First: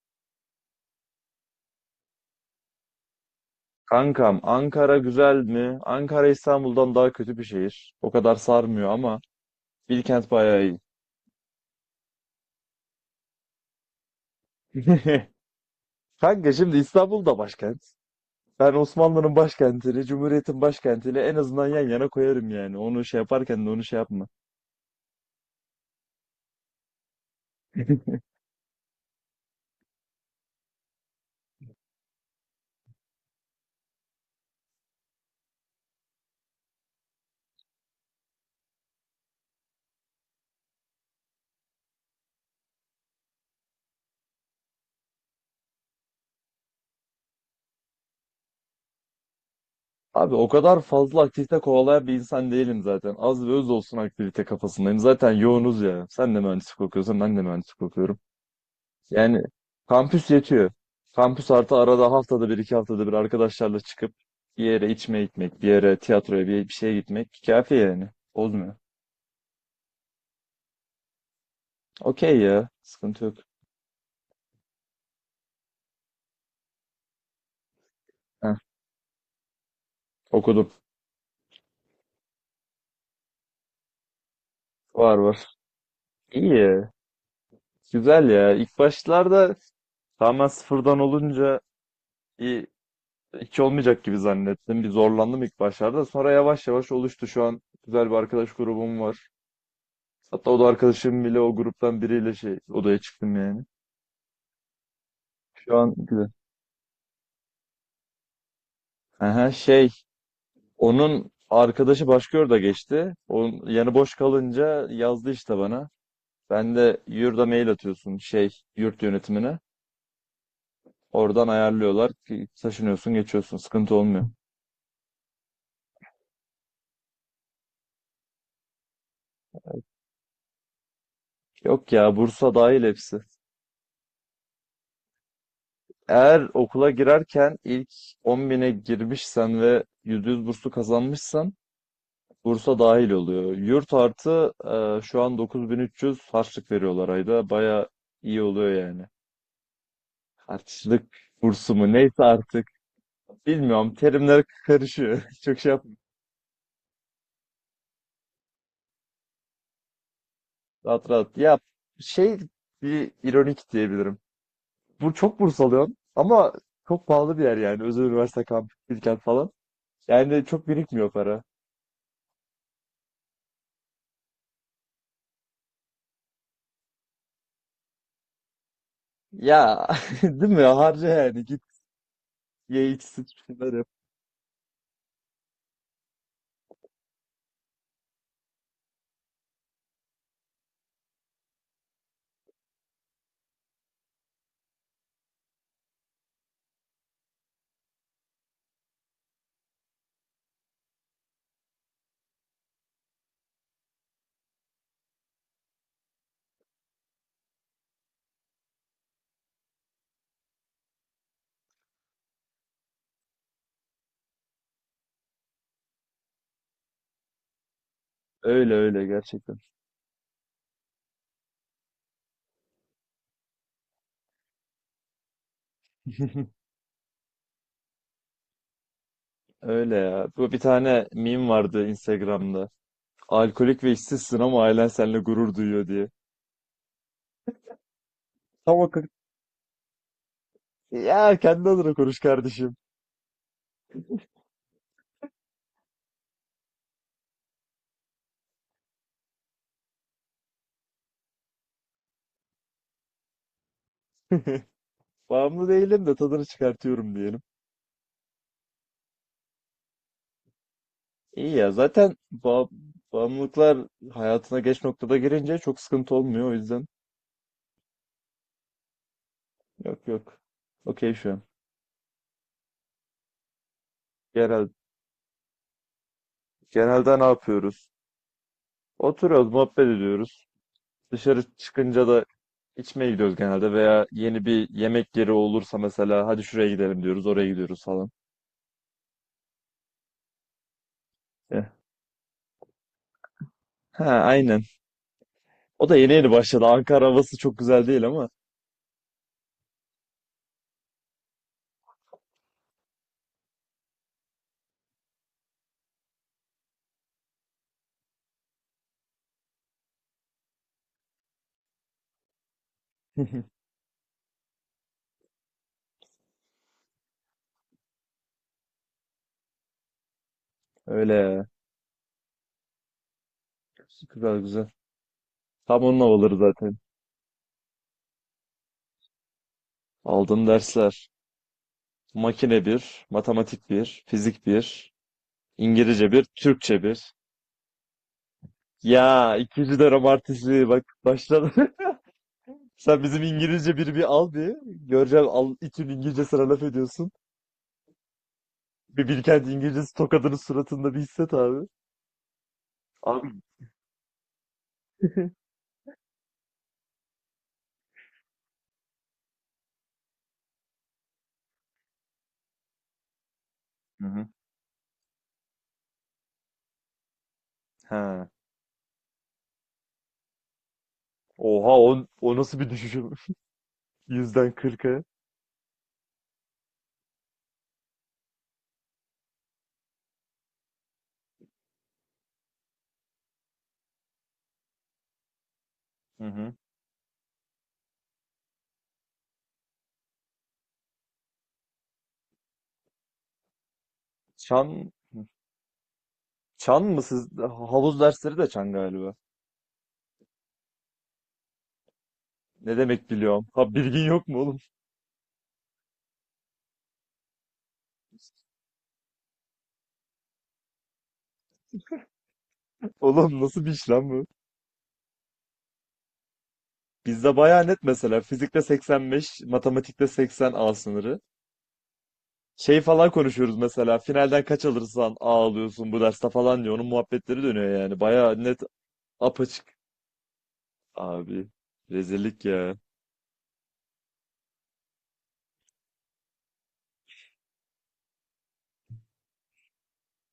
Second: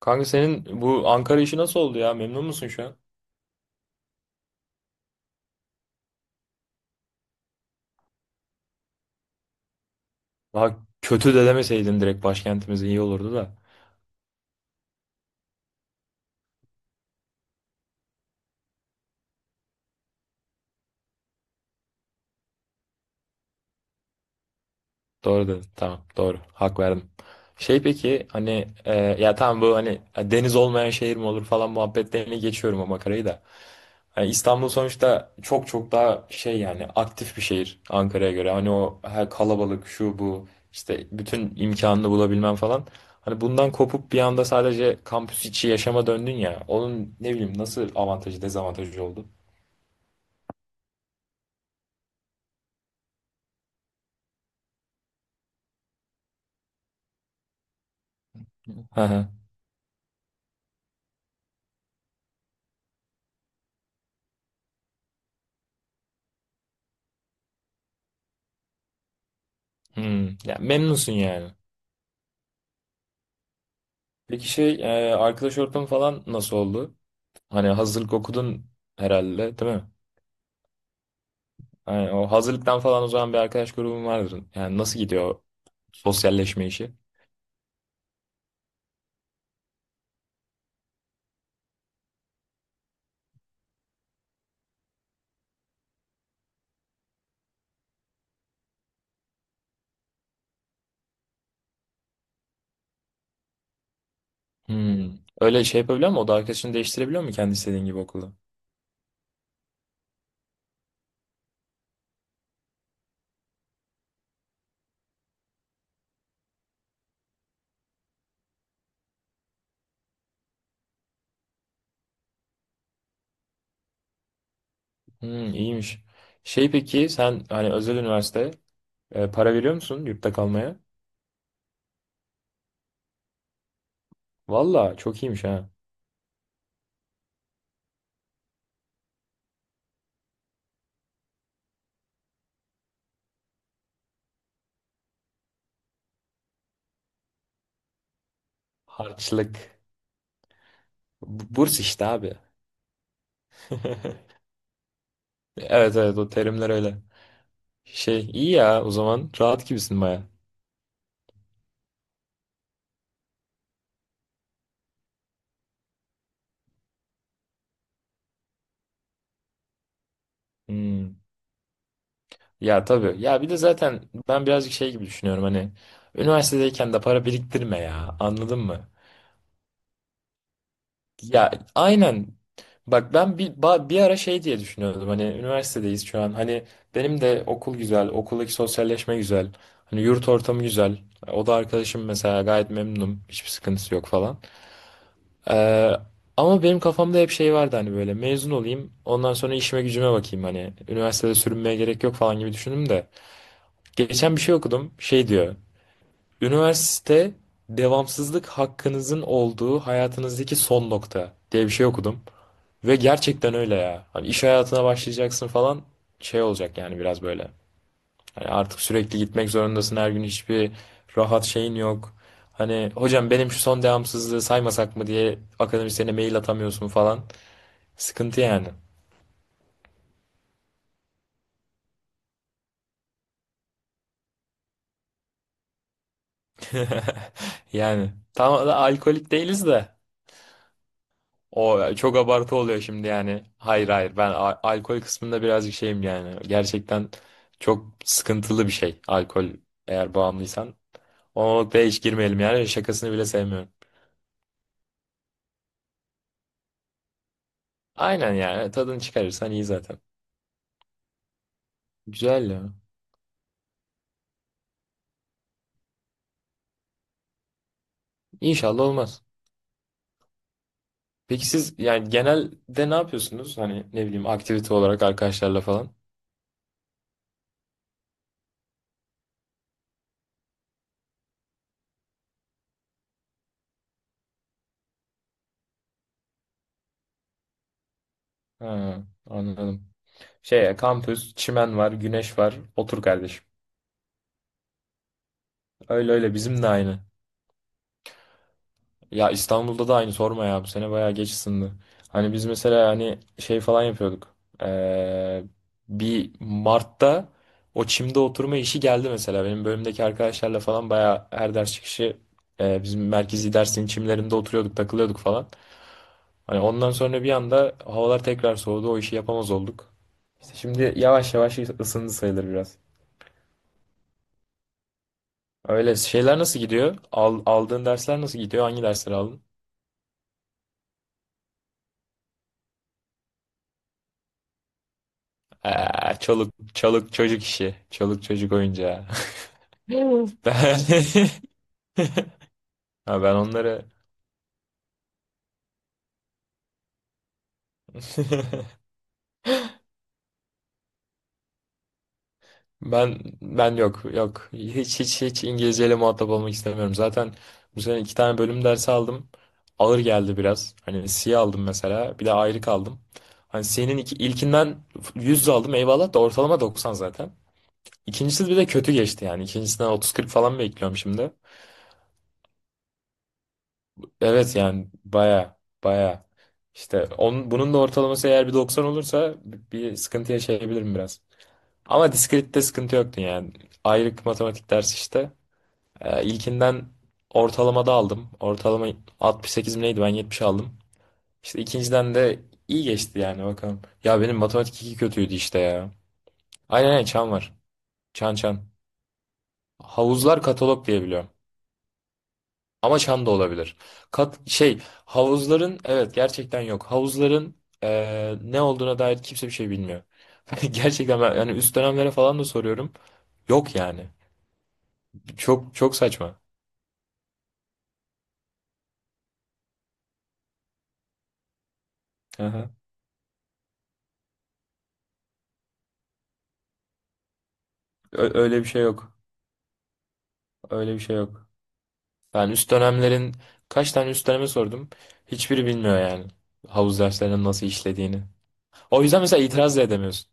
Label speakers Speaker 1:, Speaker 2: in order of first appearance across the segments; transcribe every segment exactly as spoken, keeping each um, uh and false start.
Speaker 1: Kanka senin bu Ankara işi nasıl oldu ya? Memnun musun şu an?
Speaker 2: Kankam Ankara güzel mi? Ankara İstanbul'dan daha kötü bir şehir. O kadar sarmıyor ama Bilkent bayağı
Speaker 1: Daha
Speaker 2: iyi.
Speaker 1: kötü de demeseydin direkt başkentimiz iyi olurdu da.
Speaker 2: Kanka şimdi İstanbul da başkent. Ben Osmanlı'nın başkentini, Cumhuriyet'in başkentini en azından yan yana koyarım yani. Onu şey yaparken de onu şey yapma.
Speaker 1: Doğru dedin. Tamam. Doğru. Hak verdim. Şey peki hani e, ya tamam bu hani e, deniz olmayan şehir mi olur falan muhabbetlerini geçiyorum o makarayı da. Yani İstanbul sonuçta çok çok daha şey, yani aktif bir şehir Ankara'ya göre. Hani o her kalabalık, şu bu, işte bütün imkanını bulabilmem falan. Hani bundan kopup bir anda sadece kampüs içi yaşama döndün ya. Onun ne bileyim nasıl avantajı dezavantajı oldu?
Speaker 2: Abi o kadar fazla aktivite kovalayan bir insan değilim zaten. Az ve öz olsun aktivite kafasındayım. Zaten yoğunuz ya. Sen de mühendislik okuyorsun, ben de mühendislik okuyorum.
Speaker 1: Hı hı.
Speaker 2: Yani kampüs yetiyor. Kampüs artı arada haftada bir iki haftada bir arkadaşlarla çıkıp bir yere içmeye gitmek, bir yere tiyatroya bir, bir şeye gitmek kafi yani. Bozmuyor.
Speaker 1: Hmm. Ya memnunsun yani.
Speaker 2: Okey ya. Sıkıntı yok.
Speaker 1: Peki şey e, arkadaş ortamı falan nasıl oldu? Hani hazırlık
Speaker 2: Heh,
Speaker 1: okudun herhalde, değil mi?
Speaker 2: okudum.
Speaker 1: Yani o hazırlıktan falan, o zaman bir arkadaş grubun vardır. Yani nasıl
Speaker 2: Var
Speaker 1: gidiyor
Speaker 2: var.
Speaker 1: o
Speaker 2: İyi
Speaker 1: sosyalleşme
Speaker 2: ya.
Speaker 1: işi?
Speaker 2: Güzel ya. İlk başlarda tamamen sıfırdan olunca iyi, hiç olmayacak gibi zannettim. Bir zorlandım ilk başlarda. Sonra yavaş yavaş oluştu. Şu an güzel bir arkadaş grubum var. Hatta o da arkadaşım bile o gruptan biriyle şey odaya çıktım yani.
Speaker 1: Hmm. Öyle
Speaker 2: Şu
Speaker 1: şey
Speaker 2: an
Speaker 1: yapabiliyor mu?
Speaker 2: güzel.
Speaker 1: O da arkadaşını değiştirebiliyor mu kendi istediğin gibi okulda?
Speaker 2: Aha, şey onun arkadaşı başka yurda geçti. Onun yanı boş kalınca yazdı işte bana. Ben de yurda mail atıyorsun şey yurt yönetimine. Oradan ayarlıyorlar ki taşınıyorsun geçiyorsun sıkıntı olmuyor.
Speaker 1: Hmm, iyiymiş. Şey peki sen hani özel üniversite, e, para veriyor musun yurtta kalmaya?
Speaker 2: Yok ya Bursa dahil hepsi.
Speaker 1: Valla çok iyiymiş ha.
Speaker 2: Eğer okula girerken ilk on bine girmişsen ve yüzde yüz burslu kazanmışsan Bursa dahil oluyor. Yurt artı e, şu an dokuz bin üç yüz harçlık veriyorlar ayda. Baya iyi oluyor yani.
Speaker 1: Harçlık.
Speaker 2: Harçlık
Speaker 1: B-
Speaker 2: bursu
Speaker 1: Burs
Speaker 2: mu
Speaker 1: işte
Speaker 2: neyse
Speaker 1: abi.
Speaker 2: artık. Bilmiyorum terimler karışıyor. Çok şey
Speaker 1: Evet
Speaker 2: yapmıyorum.
Speaker 1: evet, o terimler öyle. Şey iyi ya, o zaman rahat gibisin baya.
Speaker 2: Rahat rahat. Ya şey bir ironik diyebilirim. Bu çok burs alıyorum ama çok pahalı bir yer yani. Özel üniversite kampüs, Bilkent falan. Yani çok birikmiyor
Speaker 1: Hmm.
Speaker 2: para.
Speaker 1: Ya tabii. Ya bir de zaten ben birazcık şey gibi düşünüyorum, hani üniversitedeyken de para biriktirme ya. Anladın mı?
Speaker 2: Ya değil mi? Harca yani.
Speaker 1: Ya
Speaker 2: Git
Speaker 1: aynen.
Speaker 2: ye iç
Speaker 1: Bak
Speaker 2: sıç
Speaker 1: ben bir
Speaker 2: bir şeyler yap.
Speaker 1: ba- bir ara şey diye düşünüyordum. Hani üniversitedeyiz şu an. Hani benim de okul güzel, okuldaki sosyalleşme güzel. Hani yurt ortamı güzel. O da arkadaşım mesela, gayet memnunum. Hiçbir sıkıntısı yok falan. Ee, ama benim kafamda hep şey vardı, hani böyle mezun olayım. Ondan sonra işime gücüme bakayım hani. Üniversitede sürünmeye gerek yok falan gibi düşündüm de. Geçen bir şey okudum. Şey diyor. Üniversite devamsızlık hakkınızın olduğu hayatınızdaki son nokta diye bir şey okudum. Ve gerçekten öyle ya. Hani iş hayatına başlayacaksın falan, şey olacak yani biraz böyle. Hani
Speaker 2: Öyle
Speaker 1: artık
Speaker 2: öyle
Speaker 1: sürekli gitmek
Speaker 2: gerçekten.
Speaker 1: zorundasın her gün, hiçbir rahat şeyin yok. Hani hocam benim şu son devamsızlığı saymasak mı diye akademisyene mail atamıyorsun falan. Sıkıntı yani.
Speaker 2: Öyle ya. Bu bir tane meme vardı Instagram'da. Alkolik ve işsizsin ama ailen seninle gurur duyuyor diye.
Speaker 1: Yani tam da
Speaker 2: Tam o kız,
Speaker 1: alkolik değiliz de.
Speaker 2: ya kendi adına
Speaker 1: O çok
Speaker 2: konuş
Speaker 1: abartı
Speaker 2: kardeşim.
Speaker 1: oluyor şimdi yani. Hayır hayır, ben a- alkol kısmında birazcık şeyim yani. Gerçekten çok sıkıntılı bir şey alkol, eğer bağımlıysan. O noktaya hiç girmeyelim yani, şakasını bile sevmiyorum.
Speaker 2: Bağımlı değilim de tadını çıkartıyorum diye.
Speaker 1: Aynen, yani tadını çıkarırsan iyi zaten.
Speaker 2: İyi ya zaten
Speaker 1: Güzel
Speaker 2: ba-
Speaker 1: ya.
Speaker 2: bağımlılıklar hayatına geç noktada girince çok sıkıntı olmuyor o yüzden
Speaker 1: İnşallah olmaz.
Speaker 2: yok yok. Okey şu an.
Speaker 1: Peki siz yani genelde ne yapıyorsunuz? Hani ne bileyim,
Speaker 2: Genel,
Speaker 1: aktivite olarak arkadaşlarla falan.
Speaker 2: genelde ne yapıyoruz? Oturuyoruz, muhabbet ediyoruz. Dışarı çıkınca da içmeye gidiyoruz genelde veya yeni bir yemek yeri olursa mesela hadi şuraya gidelim diyoruz, oraya gidiyoruz falan.
Speaker 1: Ha, anladım. Şey kampüs,
Speaker 2: Eh,
Speaker 1: çimen var, güneş var. Otur kardeşim.
Speaker 2: Ha aynen. O da yeni
Speaker 1: Öyle
Speaker 2: yeni
Speaker 1: öyle, bizim
Speaker 2: başladı.
Speaker 1: de aynı.
Speaker 2: Ankara havası çok güzel değil ama.
Speaker 1: Ya İstanbul'da da aynı, sorma ya, bu sene bayağı geç ısındı. Hani biz mesela hani şey falan yapıyorduk. Ee, bir Mart'ta o çimde oturma işi geldi mesela. Benim bölümdeki arkadaşlarla falan bayağı her ders çıkışı e, bizim merkezi dersin çimlerinde oturuyorduk, takılıyorduk falan. Hani ondan sonra bir anda havalar tekrar soğudu, o işi yapamaz olduk. İşte şimdi
Speaker 2: Öyle
Speaker 1: yavaş
Speaker 2: ya.
Speaker 1: yavaş ısındı sayılır biraz.
Speaker 2: Güzel güzel. Tam
Speaker 1: Öyle
Speaker 2: onun havaları
Speaker 1: şeyler nasıl
Speaker 2: zaten.
Speaker 1: gidiyor? Al- aldığın dersler nasıl gidiyor? Hangi dersleri aldın?
Speaker 2: Aldığım dersler. Makine bir, matematik bir, fizik bir, İngilizce
Speaker 1: Aa,
Speaker 2: bir,
Speaker 1: çoluk
Speaker 2: Türkçe
Speaker 1: çoluk
Speaker 2: bir.
Speaker 1: çocuk işi. Çoluk çocuk oyuncağı.
Speaker 2: Ya ikinci de
Speaker 1: Ben.
Speaker 2: artistliği bak başladı. Sen
Speaker 1: Ha,
Speaker 2: bizim
Speaker 1: ben
Speaker 2: İngilizce
Speaker 1: onları,
Speaker 2: biri bir al bir. Göreceğim al, İTÜ'nün İngilizce sana laf ediyorsun. Bir Bilkent İngilizcesi tokadının suratında bir hisset abi.
Speaker 1: ben
Speaker 2: Abi.
Speaker 1: ben yok yok hiç hiç hiç İngilizceyle muhatap olmak istemiyorum. Zaten bu sene iki tane bölüm dersi aldım. Ağır geldi biraz. Hani C aldım mesela. Bir de ayrı kaldım. Hani C'nin
Speaker 2: Hı
Speaker 1: iki,
Speaker 2: hı.
Speaker 1: ilkinden yüz aldım eyvallah, da ortalama doksan zaten.
Speaker 2: Ha.
Speaker 1: İkincisi bir de kötü geçti yani. İkincisinden otuz kırk falan bekliyorum şimdi.
Speaker 2: Oha o, o nasıl bir düşüşüm? Yüzden
Speaker 1: Evet yani
Speaker 2: kırka.
Speaker 1: baya baya, işte onun, bunun da ortalaması eğer bir doksan olursa bir bir sıkıntı yaşayabilirim biraz. Ama diskrette sıkıntı yoktu yani. Ayrık matematik dersi işte.
Speaker 2: Hı
Speaker 1: Ee,
Speaker 2: hı.
Speaker 1: ilkinden ortalamada aldım. Ortalama altmış sekiz mi neydi, ben yetmiş aldım. İşte ikinciden de iyi geçti yani, bakalım. Ya benim matematik
Speaker 2: Çan,
Speaker 1: iki kötüydü işte ya.
Speaker 2: çan
Speaker 1: Aynen
Speaker 2: mı
Speaker 1: aynen,
Speaker 2: siz?
Speaker 1: çan var.
Speaker 2: Havuz
Speaker 1: Çan
Speaker 2: dersleri de
Speaker 1: çan.
Speaker 2: çan galiba.
Speaker 1: Havuzlar katalog diye biliyorum.
Speaker 2: Ne
Speaker 1: Ama
Speaker 2: demek
Speaker 1: çan da
Speaker 2: biliyorum? Ha
Speaker 1: olabilir.
Speaker 2: bilgin yok mu
Speaker 1: Kat,
Speaker 2: oğlum?
Speaker 1: şey, havuzların evet gerçekten yok. Havuzların eee, ne olduğuna dair kimse bir şey bilmiyor. Gerçekten ben yani üst dönemlere falan da soruyorum.
Speaker 2: Oğlum nasıl bir
Speaker 1: Yok
Speaker 2: iş
Speaker 1: yani.
Speaker 2: lan bu?
Speaker 1: Çok çok saçma.
Speaker 2: Bizde bayağı net mesela fizikte seksen beş, matematikte seksen A sınırı.
Speaker 1: Aha.
Speaker 2: Şey falan konuşuyoruz mesela finalden kaç alırsan A alıyorsun bu derste falan diyor. Onun muhabbetleri dönüyor yani.
Speaker 1: Ö-
Speaker 2: Bayağı
Speaker 1: öyle
Speaker 2: net
Speaker 1: bir şey yok.
Speaker 2: apaçık.
Speaker 1: Öyle bir şey
Speaker 2: Abi
Speaker 1: yok.
Speaker 2: rezillik
Speaker 1: Ben üst
Speaker 2: ya.
Speaker 1: dönemlerin, kaç tane üst döneme sordum. Hiçbiri bilmiyor yani. Havuz derslerinin nasıl işlediğini. O yüzden mesela itiraz da edemiyorsun.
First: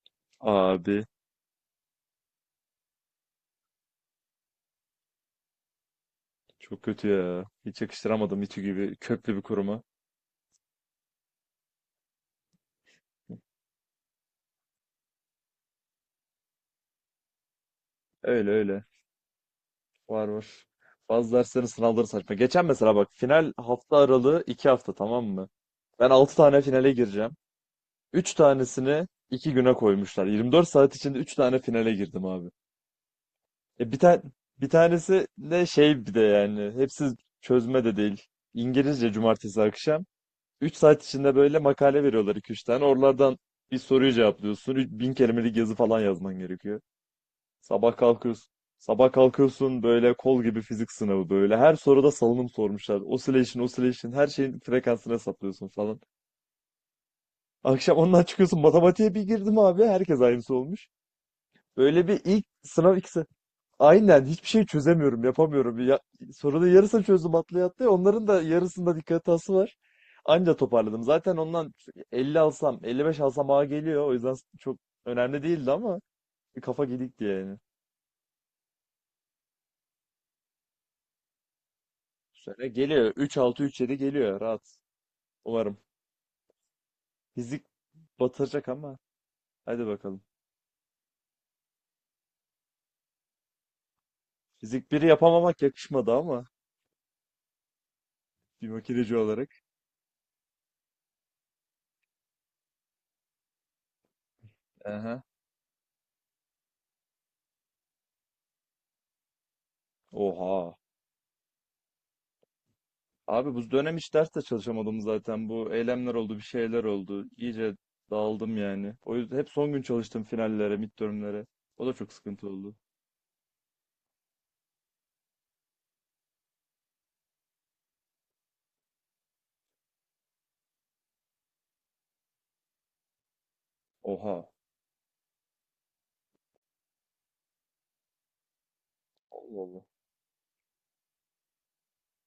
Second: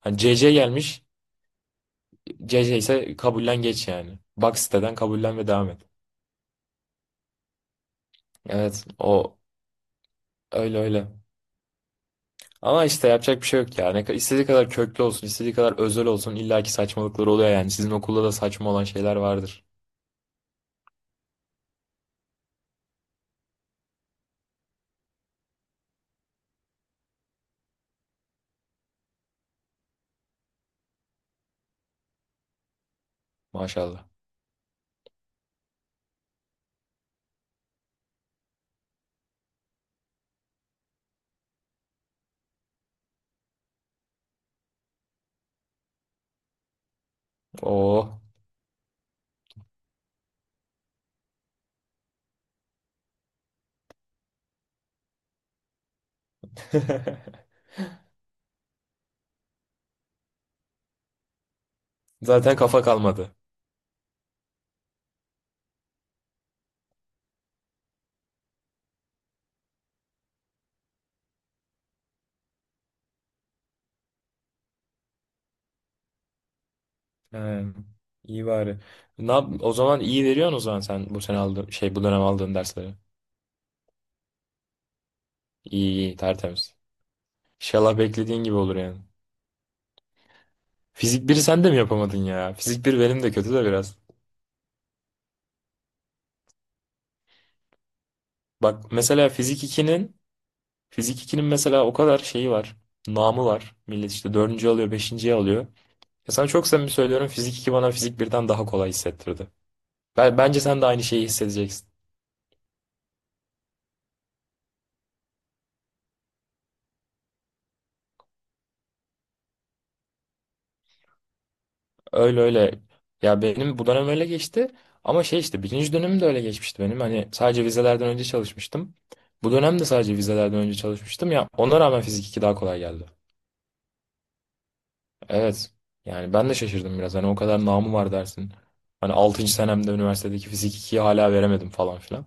Speaker 1: Hani C C gelmiş.
Speaker 2: Abi
Speaker 1: C C ise kabullen geç yani. Bak siteden, kabullen ve devam et.
Speaker 2: çok kötü ya. Hiç yakıştıramadım İTÜ
Speaker 1: Evet,
Speaker 2: gibi köklü
Speaker 1: o.
Speaker 2: bir kuruma.
Speaker 1: Öyle öyle. Ama işte yapacak bir şey yok ya. Ne, ka- istediği kadar köklü olsun, istediği kadar özel olsun, illaki saçmalıkları oluyor yani. Sizin okulda da
Speaker 2: Öyle
Speaker 1: saçma
Speaker 2: öyle.
Speaker 1: olan şeyler vardır.
Speaker 2: Var var. Bazı derslerin sınavları saçma. Geçen mesela bak final hafta aralığı iki hafta tamam mı? Ben altı tane finale gireceğim. Üç tanesini iki güne koymuşlar. Yirmi dört saat içinde üç tane finale girdim abi. E bir
Speaker 1: Maşallah.
Speaker 2: tane bir tanesi de şey bir de yani hepsi çözme de değil. İngilizce cumartesi akşam. Üç saat içinde böyle makale veriyorlar iki üç tane. Oralardan bir soruyu cevaplıyorsun. Üç- Bin kelimelik yazı falan yazman gerekiyor. Sabah
Speaker 1: Oo.
Speaker 2: kalkıyorsun. Sabah kalkıyorsun böyle kol gibi fizik sınavı böyle. Her soruda salınım sormuşlar. Oscillation, oscillation her şeyin frekansını hesaplıyorsun falan. Akşam ondan çıkıyorsun matematiğe bir girdim abi. Herkes aynısı olmuş. Böyle bir ilk
Speaker 1: Zaten kafa
Speaker 2: sınav ikisi.
Speaker 1: kalmadı.
Speaker 2: Aynen hiçbir şey çözemiyorum, yapamıyorum. Ya, sorunun yarısını çözdüm atlaya atlaya. Onların da yarısında dikkat hatası var. Anca toparladım. Zaten ondan elli alsam, elli beş alsam A geliyor. O yüzden çok önemli değildi ama bir kafa gidikti
Speaker 1: He,
Speaker 2: yani.
Speaker 1: iyi bari. Ne yap- o zaman iyi veriyorsun o zaman, sen bu sene aldığın şey, bu dönem aldığın
Speaker 2: Bu
Speaker 1: dersleri.
Speaker 2: geliyor. Üç altı, üç yedi geliyor. Rahat. Umarım.
Speaker 1: İyi iyi, tertemiz.
Speaker 2: Fizik
Speaker 1: İnşallah beklediğin gibi
Speaker 2: batacak
Speaker 1: olur yani.
Speaker 2: ama. Hadi bakalım.
Speaker 1: Fizik biri sen de mi yapamadın ya? Fizik bir benim de kötü de biraz.
Speaker 2: Fizik biri yapamamak yakışmadı ama. Bir
Speaker 1: Bak
Speaker 2: makineci
Speaker 1: mesela
Speaker 2: olarak.
Speaker 1: fizik ikinin. Fizik ikinin mesela o kadar şeyi var. Namı var. Millet işte dördüncü alıyor,
Speaker 2: Aha.
Speaker 1: beşinciyi alıyor. Ya sana çok samimi söylüyorum, Fizik iki bana Fizik birden daha kolay hissettirdi. Ben, bence
Speaker 2: Oha.
Speaker 1: sen de aynı şeyi hissedeceksin.
Speaker 2: Abi bu dönem hiç ders de çalışamadım zaten. Bu eylemler oldu, bir şeyler oldu. İyice dağıldım yani. O yüzden hep son gün çalıştım finallere, midtermlere. O da çok
Speaker 1: Öyle
Speaker 2: sıkıntı oldu.
Speaker 1: öyle. Ya benim bu dönem öyle geçti. Ama şey, işte birinci dönemim de öyle geçmişti benim. Hani sadece vizelerden önce çalışmıştım. Bu dönem de sadece vizelerden önce çalışmıştım. Ya ona rağmen Fizik iki daha kolay geldi.
Speaker 2: Oha.
Speaker 1: Evet. Yani ben de şaşırdım biraz. Hani o kadar namı var dersin. Hani altıncı
Speaker 2: Allah Allah.
Speaker 1: senemde üniversitedeki fizik ikiyi hala veremedim falan filan.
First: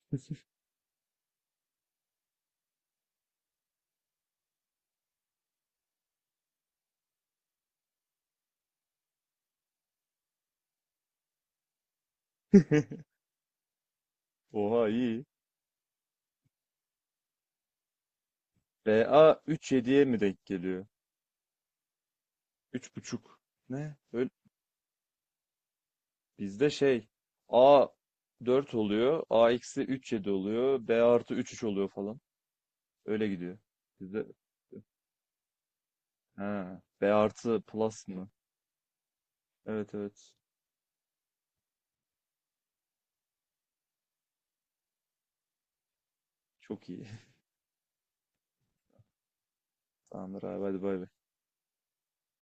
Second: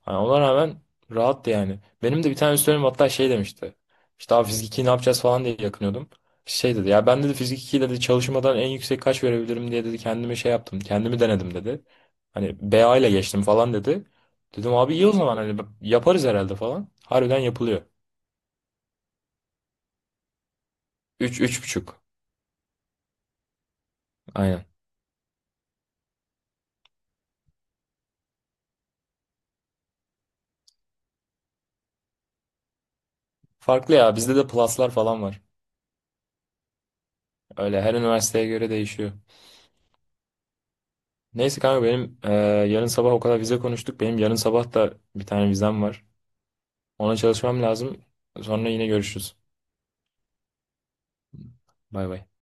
Speaker 1: Hani ona rağmen rahattı yani. Benim de bir tane üstlerim hatta şey demişti. İşte abi fizik ikiyi ne yapacağız falan diye yakınıyordum. Şey dedi ya, ben dedi fizik ikiyi dedi çalışmadan en yüksek kaç verebilirim diye dedi, kendime şey yaptım. Kendimi denedim dedi. Hani B A ile geçtim falan dedi. Dedim
Speaker 2: Oha
Speaker 1: abi iyi o
Speaker 2: iyi.
Speaker 1: zaman, hani yaparız herhalde falan. Harbiden yapılıyor.
Speaker 2: B a B A yediye mi denk geliyor?
Speaker 1: Üç, üç buçuk.
Speaker 2: Üç buçuk. Ne? Öyle.
Speaker 1: Aynen.
Speaker 2: Bizde şey A dört oluyor. A eksi üç virgül yedi oluyor. B artı üç üç oluyor falan. Öyle gidiyor.
Speaker 1: Farklı ya,
Speaker 2: Bizde
Speaker 1: bizde de pluslar falan var.
Speaker 2: ha, B artı
Speaker 1: Öyle, her
Speaker 2: plus mı?
Speaker 1: üniversiteye göre değişiyor.
Speaker 2: Evet evet.
Speaker 1: Neyse kanka benim e, yarın sabah o kadar vize konuştuk. Benim yarın sabah da bir tane vizem var.
Speaker 2: Çok iyi.
Speaker 1: Ona çalışmam lazım. Sonra yine görüşürüz.
Speaker 2: Tamamdır abi hadi bay bay.
Speaker 1: Bay bay.